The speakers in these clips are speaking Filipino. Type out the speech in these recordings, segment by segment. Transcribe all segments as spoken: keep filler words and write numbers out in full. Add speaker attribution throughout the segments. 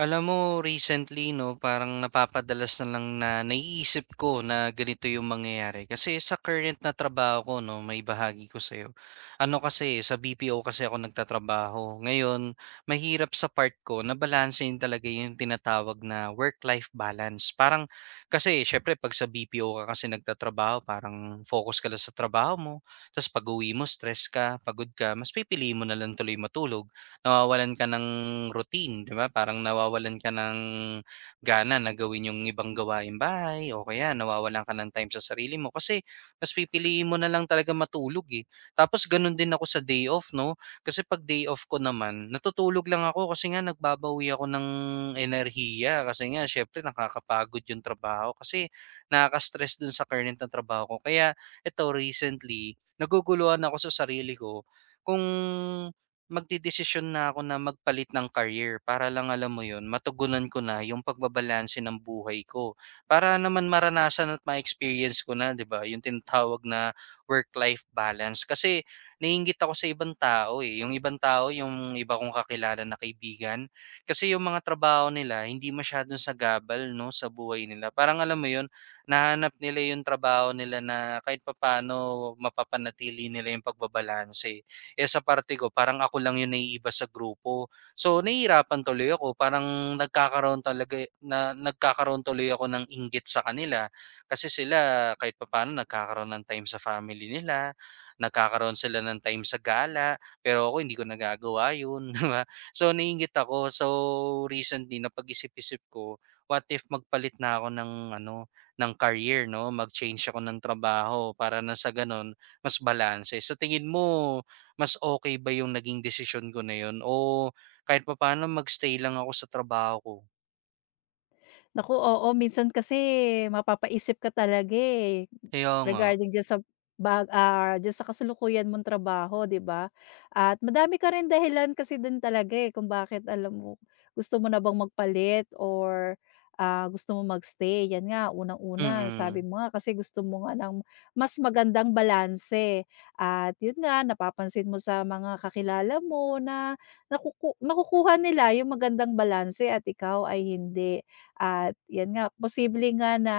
Speaker 1: Alam mo recently 'no, parang napapadalas na lang na naiisip ko na ganito yung mangyayari. Kasi sa current na trabaho ko 'no, may bahagi ko sa'yo. Ano kasi, sa B P O kasi ako nagtatrabaho. Ngayon, mahirap sa part ko na balansehin talaga yung tinatawag na work-life balance. Parang kasi siyempre 'pag sa B P O ka kasi nagtatrabaho parang focus ka lang sa trabaho mo, tapos pag-uwi mo stress ka, pagod ka, mas pipili mo na lang tuloy matulog nawawalan ka ng routine, 'di ba? Parang nawawalan ka ng gana na gawin yung ibang gawain, bahay o kaya nawawalan ka ng time sa sarili mo kasi mas pipiliin mo na lang talaga matulog, eh. Tapos gano'n din ako sa day off, 'no? Kasi 'pag day off ko naman, natutulog lang ako kasi nga nagbabawi ako ng enerhiya kasi nga siyempre nakakapagod yung trabaho kasi nakaka-stress dun sa current na trabaho ko. Kaya eto recently, naguguluhan ako sa sarili ko kung Magdedesisyon na ako na magpalit ng career para lang alam mo 'yun, matugunan ko na 'yung pagbabalanse ng buhay ko. Para naman maranasan at ma-experience ko na 'di ba 'yung tinatawag na work-life balance. Kasi naiinggit ako sa ibang tao, eh, 'yung ibang tao 'yung iba kong kakilala na kaibigan, kasi 'yung mga trabaho nila hindi masyadong sagabal 'no sa buhay nila. Parang alam mo 'yun, nahanap nila 'yung trabaho nila na kahit papaano mapapanatili nila 'yung pagbabalanse. Eh, sa parte ko parang ako lang yung naiiba sa grupo. So, nahihirapan tuloy ako parang nagkakaroon talaga na nagkakaroon tuloy ako ng inggit sa kanila. Kasi sila kahit papaano nagkakaroon ng time sa family nila, nagkakaroon sila ng time sa gala, pero ako hindi ko nagagawa yun, di ba? So, naiinggit ako. So, recently napag-isip-isip ko, what if magpalit na ako ng ano, ng career, no? Mag-change ako ng trabaho para na sa ganun, mas balanse. Sa tingin mo, mas okay ba yung naging desisyon ko na yun o kahit pa paano magstay lang ako sa trabaho ko.
Speaker 2: Naku, oo. Minsan kasi mapapaisip ka talaga, eh,
Speaker 1: Kaya nga.
Speaker 2: regarding diyan sa bag ah, diyan sa kasalukuyan mong trabaho, 'di ba? At madami ka rin dahilan kasi din talaga, eh, kung bakit alam mo, gusto mo na bang magpalit or, ah, gusto mo magstay stay. 'Yan nga, unang-una sabi
Speaker 1: Mm.
Speaker 2: mo nga kasi gusto mo nga ng mas magandang balanse at 'yun nga, napapansin mo sa mga kakilala mo na nakuku nakukuha nila yung magandang balanse at ikaw ay hindi. At 'yan nga, posible nga na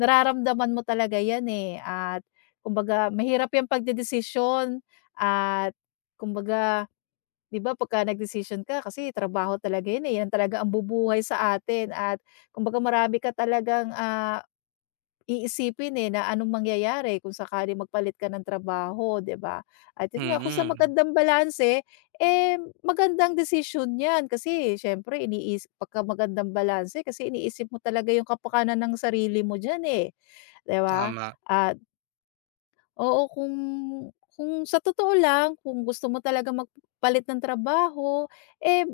Speaker 2: nararamdaman mo talaga 'yan, eh, at kumbaga mahirap 'yang pagdedesisyon at kumbaga, 'di ba pagka nagdesisyon ka kasi trabaho talaga yun, eh, 'yan talaga ang bubuhay sa atin. At kumbaga marami ka talagang, ah iisipin, eh, na anong mangyayari kung sakaling magpalit ka ng trabaho, 'di ba? At yun nga, kung sa
Speaker 1: Mm.
Speaker 2: magandang balanse, eh, magandang desisyon 'yan kasi siyempre iniis pagka magandang balanse kasi iniisip mo talaga yung kapakanan ng sarili mo diyan, eh, 'di ba?
Speaker 1: Tama.
Speaker 2: At oo, kung kung sa totoo lang, kung gusto mo talaga magpalit ng trabaho, eh,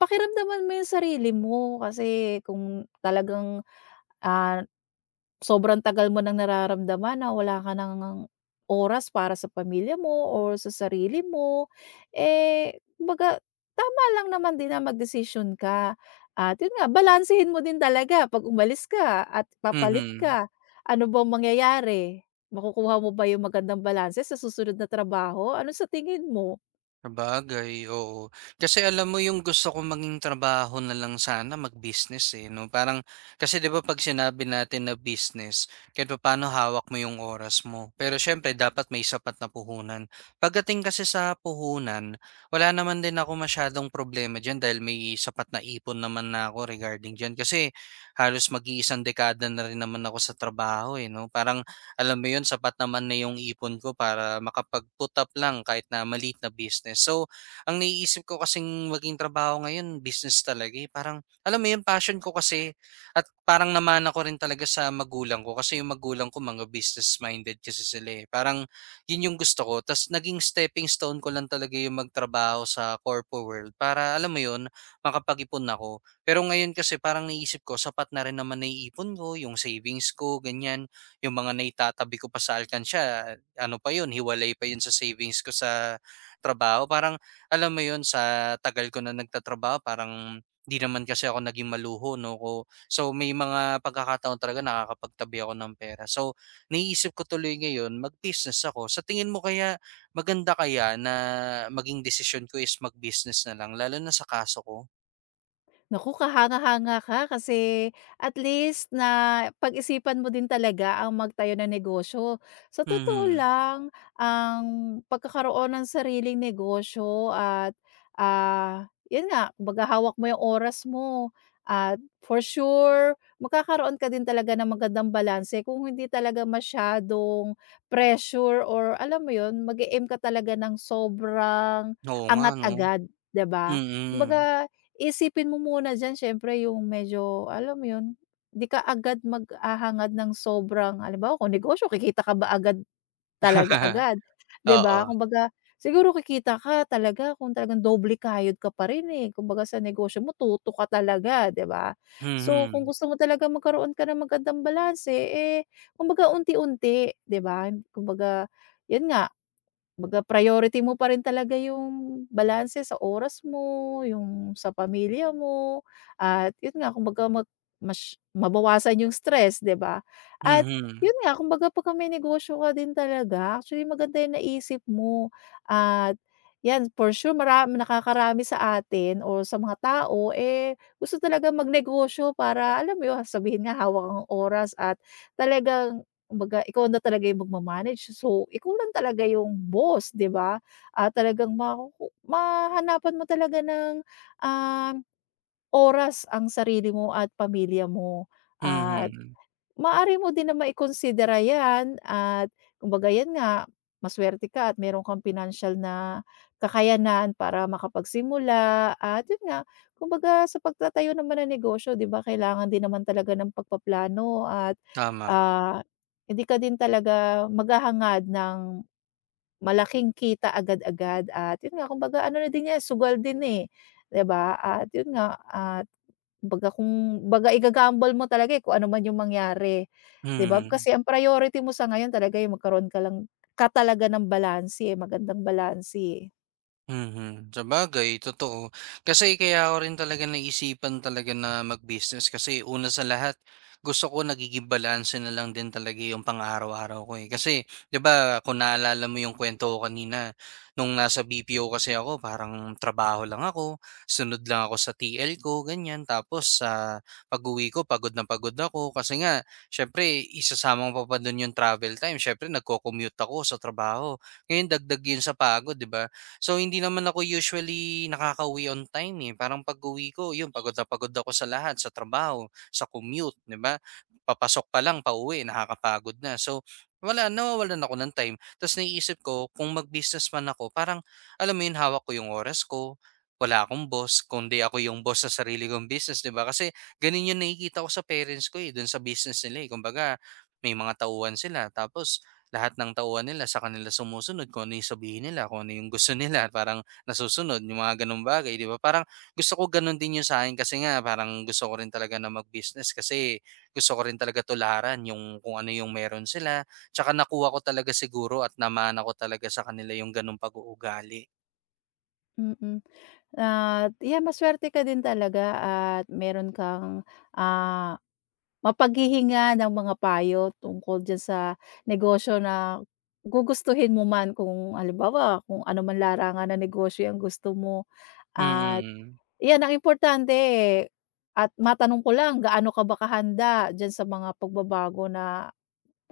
Speaker 2: pakiramdaman mo yung sarili mo kasi kung talagang, ah sobrang tagal mo ng nararamdaman na wala ka ng oras para sa pamilya mo or sa sarili mo, eh, kumbaga tama lang naman din na magdesisyon ka at yun nga, balansehin mo din talaga. 'Pag umalis ka at papalit
Speaker 1: Mhm.
Speaker 2: ka, ano bang mangyayari? Makukuha mo ba yung magandang balanse sa susunod na trabaho? Ano sa tingin mo?
Speaker 1: Sabagay, oo. Kasi alam mo yung gusto ko maging trabaho na lang sana mag-business eh, 'no? Parang kasi 'di ba 'pag sinabi natin na business, kahit pa paano hawak mo yung oras mo. Pero siyempre dapat may sapat na puhunan. Pagdating kasi sa puhunan, wala naman din ako masyadong problema diyan dahil may sapat na ipon naman na ako regarding diyan. Kasi halos mag-iisang dekada na rin naman ako sa trabaho eh, 'no? Parang alam mo 'yun, sapat naman na 'yung ipon ko para makapag-put up lang kahit na maliit na business. So, ang naiisip ko kasing maging trabaho ngayon business talaga, eh. Parang alam mo 'yun, passion ko kasi at parang naman ako rin talaga sa magulang ko kasi 'yung magulang ko mga business-minded kasi sila, eh. Parang 'yun 'yung gusto ko ta's naging stepping stone ko lang talaga 'yung magtrabaho sa corpo world para alam mo 'yun, makapag-ipon ako. Pero ngayon kasi parang naisip ko sapat na rin naman naiipon ko, 'yung savings ko, ganyan yung mga naitatabi ko pa sa alkansya, ano pa yun, hiwalay pa yun sa savings ko sa trabaho. Parang alam mo yun, sa tagal ko na nagtatrabaho, parang di naman kasi ako naging maluho, no? Ko, so may mga pagkakataon talaga nakakapagtabi ako ng pera. So naiisip ko tuloy ngayon, mag-business ako. Sa tingin mo kaya maganda kaya na maging desisyon ko is mag-business na lang, lalo na sa kaso ko?
Speaker 2: Naku, kahanga-hanga ka kasi at least na pag-isipan mo din talaga ang magtayo ng negosyo. Sa totoo
Speaker 1: Mhm.
Speaker 2: lang, ang pagkakaroon ng sariling negosyo at, ah, 'yun nga, kumbaga hawak mo 'yung oras mo at for sure makakaroon ka din talaga ng magandang balanse kung hindi talaga masyadong pressure or alam mo 'yun, mag-e-aim ka talaga ng sobrang
Speaker 1: Oo nga,
Speaker 2: angat
Speaker 1: no?
Speaker 2: agad, 'di ba?
Speaker 1: Mm.
Speaker 2: Kumbaga, isipin mo muna diyan siyempre yung medyo alam mo yun, 'di ka agad maghahangad ng sobrang, halimbawa kung negosyo kikita ka ba agad talaga agad, 'di ba?
Speaker 1: Oo.
Speaker 2: Kumbaga siguro kikita ka talaga kung talagang doble kayod ka pa rin, eh, kumbaga sa negosyo mo tutok ka talaga, 'di ba? So kung
Speaker 1: Mhm.
Speaker 2: gusto mo talaga magkaroon ka ng magandang balanse, eh, kumbaga unti-unti, 'di ba? Kumbaga, yun nga, kumbaga priority mo pa rin talaga yung balanse sa oras mo, yung sa pamilya mo at yun nga kumbaga mag mas mabawasan yung stress, 'di ba? At
Speaker 1: Mhm.
Speaker 2: yun nga, kumbaga pagka may negosyo ka din talaga, actually maganda yung naisip mo at yan, for sure mara nakakarami sa atin o sa mga tao, eh, gusto talaga magnegosyo para alam mo yun, sabihin nga hawak ang oras at talagang kumbaga ikaw na talaga yung magma so ikaw lang talaga yung boss, 'di ba? Ah, talagang makuku mahahanapan mo talaga ng, um, oras ang sarili mo at pamilya mo at
Speaker 1: Mhm,
Speaker 2: maaari mo din na maikonsidera 'yan at kumbaga 'yan nga, masuwerte ka at meron kang pinansiyal na kakayanan para makapagsimula at 'yun nga, kumbaga sa pagtatayo naman ng negosyo, 'di ba kailangan din naman talaga ng pagpaplano at,
Speaker 1: tama,
Speaker 2: ah, hindi ka din talaga maghahangad ng malaking kita agad-agad at 'yun nga kumbaga ano na din 'yan, sugal din, eh, 'di ba? At 'yun nga, kumbaga kung baga iga-gamble mo talaga, eh, kung ano man yung mangyari, 'di ba?
Speaker 1: mm.
Speaker 2: Kasi ang priority mo sa ngayon talaga yung magkaroon ka lang ka talaga ng balanse, eh, magandang balanse, eh.
Speaker 1: Mhm, sabagay totoo. Kasi kaya ko rin talaga naisipan talaga na mag-business kasi una sa lahat, gusto ko nagiging balanse na lang din talaga yung pang-araw-araw ko, eh. Kasi 'di ba kung naalala mo yung kwento ko kanina, nung nasa B P O kasi ako parang trabaho lang ako, sunod lang ako sa T L ko, ganyan. Tapos sa pag-uwi ko pagod na pagod ako kasi nga siyempre isasamang mo pa pa dun yung travel time, siyempre nagco-commute ako sa trabaho. Ngayon dagdag yun sa pagod, 'di ba? So, hindi naman ako usually nakakauwi on time eh. Parang pag-uwi ko, yun, pagod na pagod ako sa lahat, sa trabaho, sa commute, di ba? Papasok pa lang, pauwi, nakakapagod na. So, wala, nawawalan ako ng time. Tapos naiisip ko, kung mag-business man ako, parang, alam mo yun, hawak ko yung oras ko, wala akong boss, kundi ako yung boss sa sarili kong business, di ba? Kasi ganun yung nakikita ko sa parents ko eh, dun sa business nila eh. Kumbaga, may mga tauhan sila. Tapos, lahat ng tauhan nila sa kanila sumusunod kung ano yung sabihin nila, kung ano yung gusto nila parang nasusunod, yung mga gano'ng bagay, 'di ba? Parang gusto ko gano'n din yung sa'kin kasi nga parang gusto ko rin talaga na mag-business kasi gusto ko rin talaga tularan yung kung ano yung meron sila, tsaka nakuha ko talaga siguro at naman ako talaga sa kanila yung gano'ng pag-uugali.
Speaker 2: Mm. At yan, masuwerte ka din talaga at meron kang, ah, mapaghihinga ng mga payo tungkol diyan sa negosyo na gugustuhin mo man kung halimbawa kung ano man larangan ng negosyo ang gusto mo. At
Speaker 1: Mm. mm.
Speaker 2: 'yan ang importante at matanong ko lang, gaano ka ba kahanda diyan sa mga pagbabago na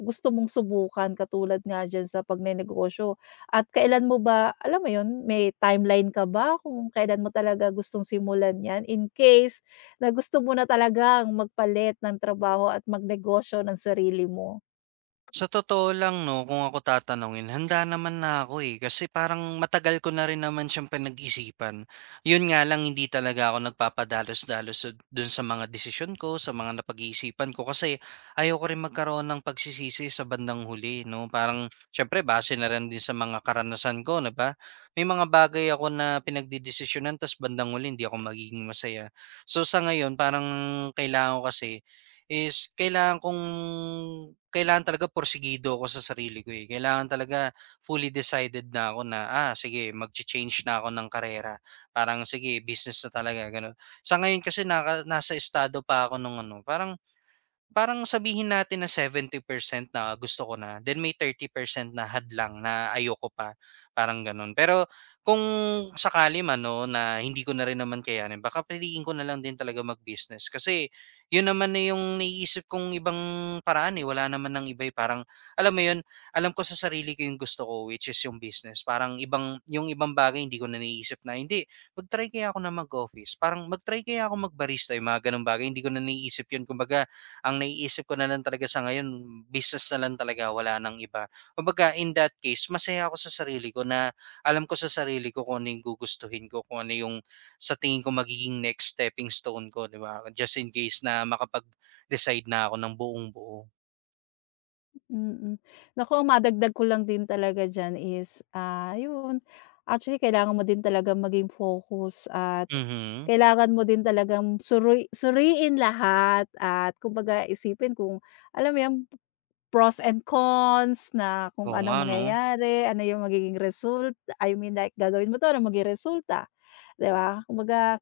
Speaker 2: gusto mong subukan, katulad nga diyan sa pagnenegosyo at kailan mo ba, alam mo 'yun, may timeline ka ba kung kailan mo talaga gustong simulan 'yan in case na gusto mo na talagang magpalit ng trabaho at magnegosyo ng sarili mo?
Speaker 1: Sa totoo lang 'no, kung ako tatanungin handa naman na ako, eh, kasi parang matagal ko na rin naman siyang pinag-isipan. 'Yun nga lang hindi talaga ako nagpapadalos-dalos sa- dun sa mga desisyon ko, sa mga napag-iisipan ko kasi ayoko rin magkaroon ng pagsisisi sa bandang huli 'no. Parang siyempre base na rin din sa mga karanasan ko na ba, may mga bagay ako na pinagdedesisyonan ta's bandang huli hindi ako magiging masaya. So, sa ngayon parang kailangan ko kasi is kailangan kong kailangan talaga porsigido ako sa sarili ko, eh. Kailangan talaga fully decided na ako na, "Ah, sige magcha-change na ako ng karera." Parang sige business na talaga gano'n. Sa ngayon kasi naka nasa estado pa ako nung ano, parang Parang sabihin natin na seventy percent na gusto ko na, then may thirty percent na hadlang na ayoko pa, parang gano'n. Pero kung sakali man 'no, na hindi ko na rin naman kayanin baka piliin ko na lang din talaga mag-business kasi 'yun naman na yung naiisip kong ibang paraan, eh, wala naman ng iba, eh. Parang alam mo 'yun, alam ko sa sarili ko yung gusto ko which is yung business. Parang ibang yung ibang bagay hindi ko na naiisip na, "Hindi, mag-try kaya ako na mag-office, parang mag-try kaya ako mag-barista." Yung mga gano'ng bagay hindi ko na naiisip 'yun. Kumbaga ang naiisip ko na lang talaga sa ngayon, business na lang talaga, wala ng iba. Kumbaga, in that case, masaya ako sa sarili ko na alam ko sa sarili ko kung ano yung gugustuhin ko, kung ano yung sa tingin ko magiging next stepping stone ko, di ba? Just in case na makapag-decide na ako ng buong buo.
Speaker 2: Mm. Naku, ang madagdag ko lang din talaga diyan is, ah, yun, actually kailangan mo din talagang maging focus at
Speaker 1: Mhm.
Speaker 2: kailangan mo din talagang suri suriin lahat at kumbaga isipin kung alam mo yun, pros and cons, na kung
Speaker 1: Oo nga,
Speaker 2: anong
Speaker 1: no?
Speaker 2: mangyayari, ano yung magiging result. I mean, like, gagawin mo 'to, ano maging resulta. 'Di ba? Kumbaga,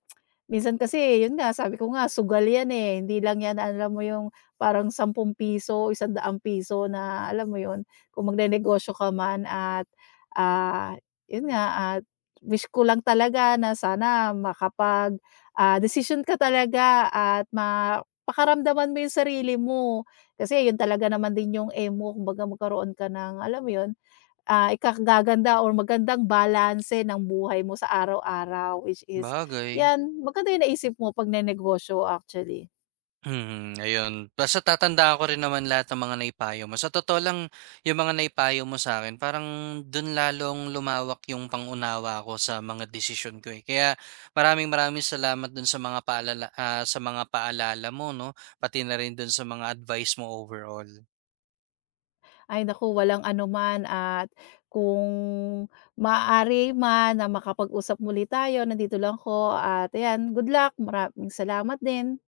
Speaker 2: minsan kasi yun nga, sabi ko nga sugal yan, eh, hindi lang yan alam mo yung parang sampung piso isang o piso na alam mo yun, kung magnenegosyo ka man at, ah, yun nga, at wish ko lang talaga na sana makapag, ah, desisyon ka talaga at mapakaramdaman mo yung sarili mo. Kasi yun talaga naman din yung aim mo, kumbaga magkaroon ka ng, alam mo yun, Ah, ikakaganda or magandang balanse ng buhay mo sa araw-araw, which is,
Speaker 1: Bagay.
Speaker 2: 'yan, maganda yung naisip mo pag nenegosyo actually.
Speaker 1: Hmm, ayun. Basta tatandaan ko rin naman lahat ng mga naipayo mo. Sa totoo lang, yung mga naipayo mo sa akin parang dun lalong lumawak yung pangunawa ko sa mga desisyon ko, eh. Kaya maraming maraming salamat dun sa mga paalala ah, sa mga paalala mo 'no, pati na rin dun sa mga advice mo overall.
Speaker 2: Ay naku, walang anuman at kung maaari man na makapag-usap muli tayo, nandito lang ko at ayan, good luck, maraming salamat din.